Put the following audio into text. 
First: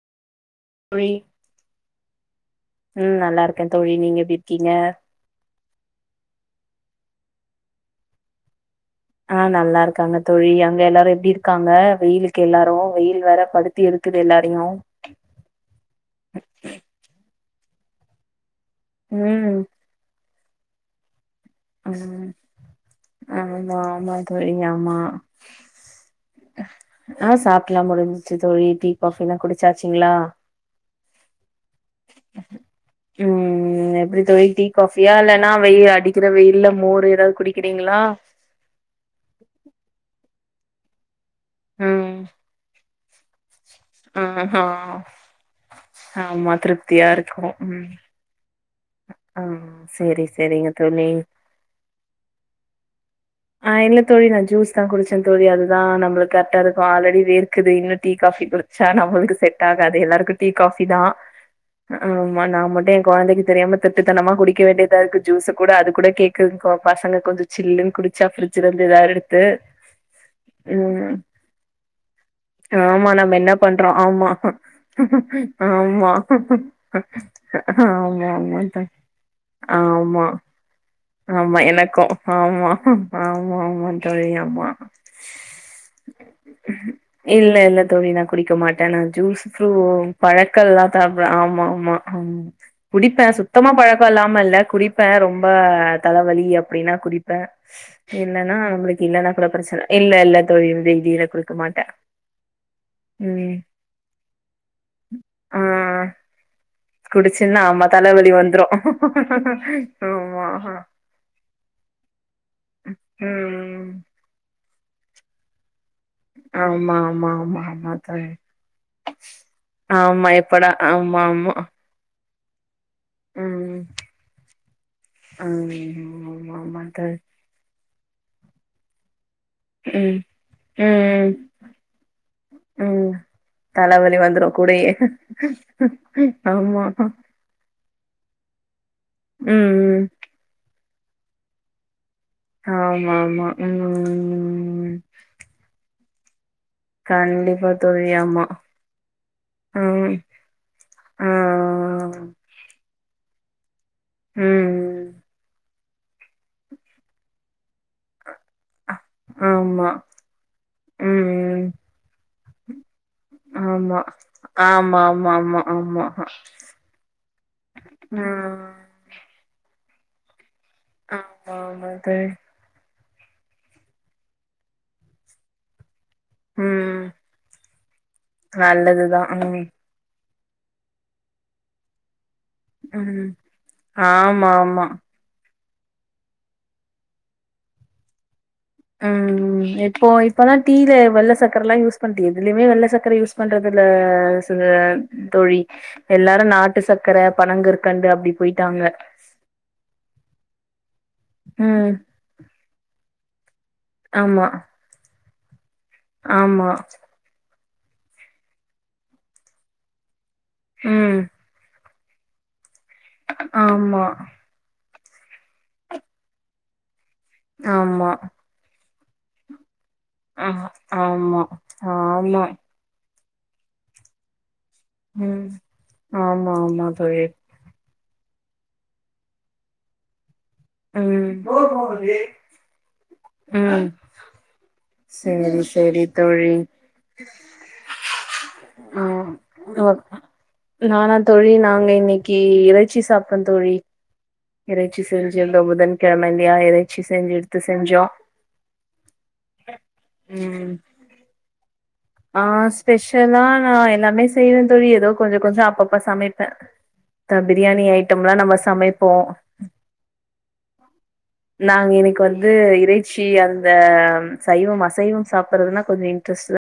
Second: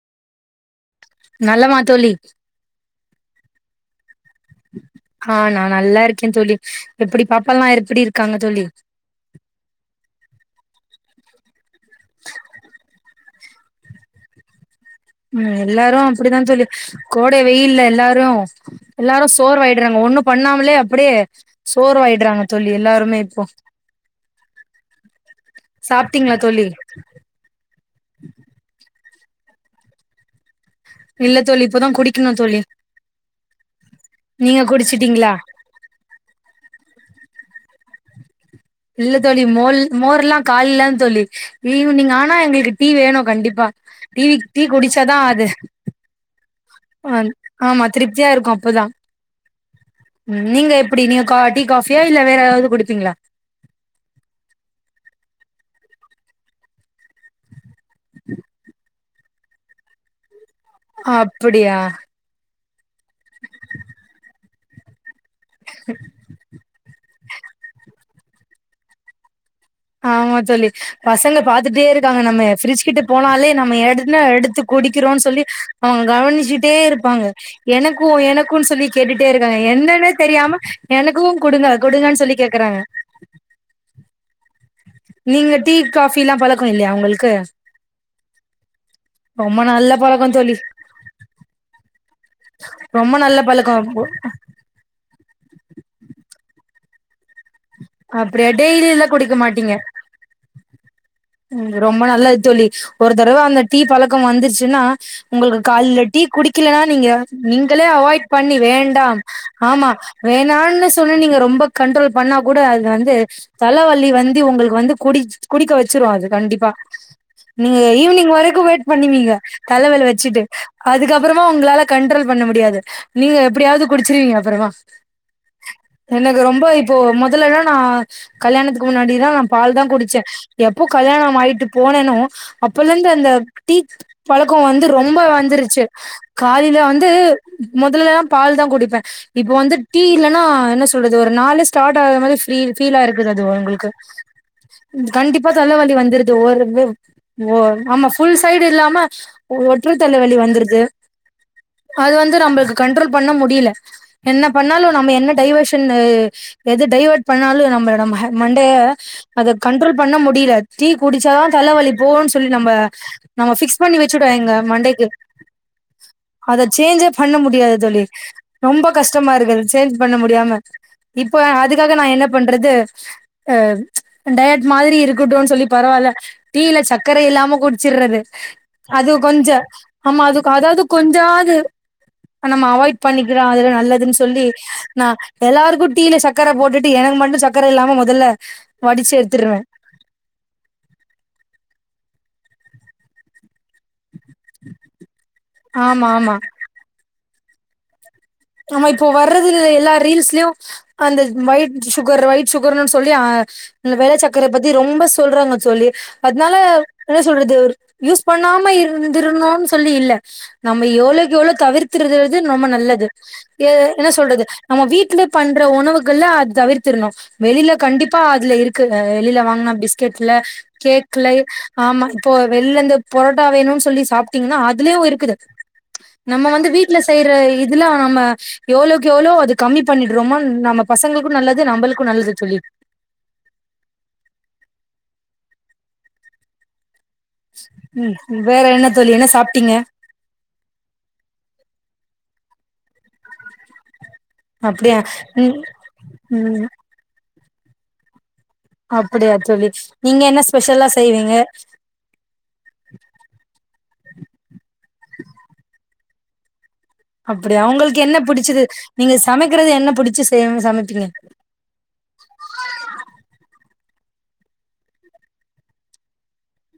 தோழி நலமா தோழி ம் நல்லா இருக்கே தோழி நீங்க எப்டி இருக்கீங்க ஹா நா நல்லா இருக்கே தோழி எப்டி பாப்பா எல்லா எப்டி இருக்காங்க தோழி ஆ நல்லாருக்காங்க தோழி அங்க எல்லாரு எப்டி இருக்காங்க வெயிலுக்கு எல்லாரு வெயில் வேற படுத்தி எடுக்குது எல்லாரையு ம் எல்லாரு அப்டிதா தோழி கோடை வெயில்ல எல்லாரு எல்லாரு ம் சோர்வாய்ட்றாங்க ஒண்ணு பண்ணாமலேயே அப்டியே ம் சோர்வாய்ட்றாங்க தோழி எல்லா ஆமா ஆமா தோழி ஆமா சாப்ட்டீங்களா தோழி ஆ சாப்டெல்லா முடிஞ்சிச்சி தோழி டீ காஃபி எல்லா குடிச்சாச்சிங்ளா இல்ல தோழி இப்பதா குடிக்கனு தோழி ம் எப்டி தோழி நீங்க டீ காஃபியா குடிச்சிட்டீங்களா இல்லனா வெயில் அடிக்கிற வெயில்ல மோரு எதாவது குடிக்கிறீங்ளா இல்ல தோழி மோல் மோர் எல்லா கால்ல தோழி ஈவ்னிங் ம் ஆனா எங்களுக்கு டீ வேனு கண்டிப்பா டீவி டீ ஆஹா குடிச்சாதா ஆது ஆமா திருப்தியா ஆ இருக்கு ஆமா ம் திருப்தியா இருக்கு இப்பதா ஆ சேரி சேரிங்க நீங்க எப்டி தோழி நீங்க கா டீ காஃபியா இல்ல வேற எதாவது குடிப்பீங்ளா ஆ இல்ல தோழி நா ஜூஸ் தா குடிச்ச தோழி அதுதா நம்முளுக்கு கர்டாருக்கு ஆல்ரெடி வேர்க்குது இன்னு டீ காஃபி குடிச்சா நம்முளுக் கு செட்டாகாதே எல்லாருக்கு டீ காஃபி தா அப்டியா அ வ நா மட்டு எ கொழந்தைக்கு தெரியாம திருட்டுத்தனமா குடிக்க வேண்டியதாருக்கு ஜூஸ கூட அது கூட கேக்குதுங்கா பசங்க கொஞ்ச ஜில்லுன் குடிச்சா ஃபிரிட்ஜிலர்ந்து எதாவது எடுத்து ஆமா தோழி ம் பசங்க பாத்துட்டே இருக்காங்க நம்ம ஃபிரிட்ஜ் கிட்ட ஆமா போனாலே என்ன நம்ம பண்றோ எதுனா ஆமா எடுத்து கு குடிக்கிறோன் சொல்லி அவுங்க ஆமா கவனிச்சிட்டே இருப்பாங்க எனக்கு ஆமா ஆமா எனக்குன் சொல்லி தோழி கேட்டுட்டே இருக்காங்க என்னனே ஆமா தெரியாம எனக்கு ஆமா குடுங்க எனக்கு குடுங்கன்னு சொல்லி ஆமா கேக்குறாங்க ஆமா ஆமா தோழி ஆமா நீங்க டீ காஃபில்லா பழக்கோ இல்லையா உங்களுக்கு இல்ல இல்ல தோழி நா குடிக்க மாட்டே நா ஜூஸ் ரொம்ப ப்ரூ நல்ல பழக்கோ தோழி பழக்க எல்லா தா ப்ரா ஆமா ஆமா அம் ரொம்ப குடிப்பே நல்ல சுத்தமா பழக்கோ இல்லாம இல்ல குடிப்ப அ ரொம்ப தலவலி அப்டினா குடிப்பே அப்டியா இல்லனா நம்மளுக்கு டெய்லில்லா இல்லனா குடிக்க கூட மாட்டீங்க பிரச்சன இல்ல இல்ல தோழி என்னுடைய இதியே நா குடுக்க ம் மாட்ட ரொம்ப நல்லது தோழி ஒரு தரவ அந்த டீ பழக்கோ வந்துருச்சுனா உங்களுக்கு ஆ கால்ல டீ குடிக்கலனா நீங்க குடிச்சன்னா ஆமா நீங்களே அவாய்ட் தலவலி பண்ணி வந்துரு வேண்டாம் ஆமா வேணானு சொன்ன நீங்க ரொம்ப க ன்ட்ரோல் பண்ணா கூட அது வந்து ம் தலவலி வந்தி உங்களுக்கு வந்து குடிச் குடிக்க வச் சிரு அது கண்டிப்பா ஆமா ஆமா ஆமா நீங்க எ ஆமா தோழி. ஈவ்னிங் வரைக்கு வெயிட் பண்ணுவீக தலவலி ஆமா வச்சிட்டு எப்படா ஆமா அதுக்கப்றமா ஆமா உங்களால கண்ட்ரோல் பண்ண முடியாது நீங்க எப்டியாவது குடிச்சிருவீங்க அப்புறமா ஆ ஆமா ஆமா தா இல்ல நா கல்யாணத்துக்கு முன்னாடி தா நா பால் தா குடிச்ச ம் எப்போ ம் ம் கல்யாணமாயிட்டு போனேனோ அப்பலந்து அந்த டீ தலவலி வந்துரு பழக் கோ வந்து கூடயே ரொம்ப வந்துருச்சி காலில ஆமா வந்து மொதலெல்லா பால் தா குடிப்பே இப்ப ம் வந்து ம் டீ இல்லனா என்ன சொல்றது ஒரு நாளு ஸ்டாட் டா ஆகாத மாதிரி ஃபிரி ஃபீல்லா ஆமா இருக்குது அது ஆமா ஒங்களுக்கு ம் கண்டிப்பா தலவலி வந்துரி ஒ ஓ கண்டிப்பா ஆமா தோழி ஃபுல் சைடு இல்லாம ஒற்றை ம் தல வலி வந்துருது ஆ அது வந்து நம்மளுக்கு கண்ட்ரோல் பண்ண முடியில என்ன பண்ணாலு ம் நம்ம என்ன டைவர்ஷனே எது டைவட் பண்ணாலு நம்பள நம்ம ஹா மண்டைய அத ஆமா கண்ட்ரோல் பண்ண முடியில டீ குடிச்சாதா ம் தலவலி போன் சொல்லி நம்ப நம்ம ஃபிக்ஸ் பண்ணி ஆமா வச்சுட்டோ எங்க ஆமா மண்டைக்கு ஆமா ஆமா ஆமா அத சேஞ்சே பண்ண முடியாது தோழி ம் ரொம்ப கஷ்டமா இருக்குது சேஞ்ச் பண்ண முடியாம இப்பவே ஆமா ஆமா அதுக்காக நா என்ன தோழி பண்றது அ டயட் மாதிரி இருக்குட்டுன் சொல்லி பரவால்ல டீயில ம் சக்கர இல்லாம குடிச்சிர்றது அது நல்லதுதா கொஞ்சோ ம் ஆமா அது அதாவது கொஞ்சமாது நம்ம அவாய்ட் ம் பண்ணிக்கிறோ அதுல நல்லதுன் சொல்லி ஆமா ஆமா நா எல்லாருக்கு டீயில சக்கர போட்டுட்டு எனக்கு மட்டு சக்கர இல்லாம மொதல்ல வடிச்சு எடுத்துருவே ம் இப்போ இப்பதா டீயில வெள்ள சக்கர எல்லா யூஸ் பண்ட்டியே எதுலியுமே வெள்ள சக்கர யூஸ் பண்றது துல ச தோழி ஆமா ஆமா எல்லாரு நாட்டு சக்கர பனங் கற்கண்டு அப்டி ஆமா போயிட்டாங்க இப்போ வர்றதுல்ல எல்லா ரீல்ஸ்லியு அந்த வயட் ம் சுகர் வயிட் சுகர்னு சொல்லி இந்த வெள்ள ஆமா சக்கரைய பத்தி ரொம்ப சொல்றாங்க தோழி அதுனால ஆமா என்ன சொல்றது யூஸ் பண்ணாம இருந்துருனுனு சொல்லி இல்ல நம்ம ம் எவ்ளோக்கு எவ்ளோ தவிர் த்துறது ரொம்ப நல்லது எ ஆமா என்ன சொல்றது நம்ம வீட் ல பண்ற உணவுகள்ல அது தவிர்த்ரணு வெளில ஆமா கண்டிப்பா அதுல இருக்கு வெளில வாங்குனா பிஸ் கட்ல ஆ கேக்ல ஆமா ஆமா இப்போ வெளில இந்த பொரோட்டா வேணுனு சொல்லி சாப்ட்டீங்கன்னா அ துலயு இருக்குது ம் நம்ம ஆமா வந்து ஆமா வீட்ல தோழி செய்யுற இது நம்ம எவ்ளோக்கு எவ்ளோ அது கம்மி பண்ணிடுறோமோ நம்ம ம் பசங்களுக்கு நல்லது நம்மளுக்கு நல்லது தோழி செரி செரி தோழி ம் வேற என்ன தோழி என்ன சாப்ட்டீங்க ஆ நானா தோழி நாங்க இன்னைக்கு கி இறைச்சி சாப்டே தோழி அப்டியா இறைச்சி ம் செஞ்சிருந்தோ புதன் கிழமைல்லையா ம் இறைச்சி செஞ்சு எடுத்து செஞ்சோ அப்படியா சொல்லி நீங்க என்ன ம் ஸ்பெஷல்லா செய்வீங்க ஆ ஸ்பெஷலா நா எல்லாமே செய்வே தோழி எதோ கொஞ்சோ கொஞ்சோ அப்பப்ப சமைப்பே த அப்படியா பிரியாணி உங்களுக்கு என்ன ஐட்டம்லா நம்ம புடிச்சது சமைப்போ நீங்க சமைக்கிறது என்ன புடிச்சு செய் சமைப்பீங்க நாங்க இன்னைக்கு வந்து இறைச்சி அந்த சைவம் அசைவம் சாப்படுறதுனா கொஞ்சோ இன்ட்ரஸ்ட்தா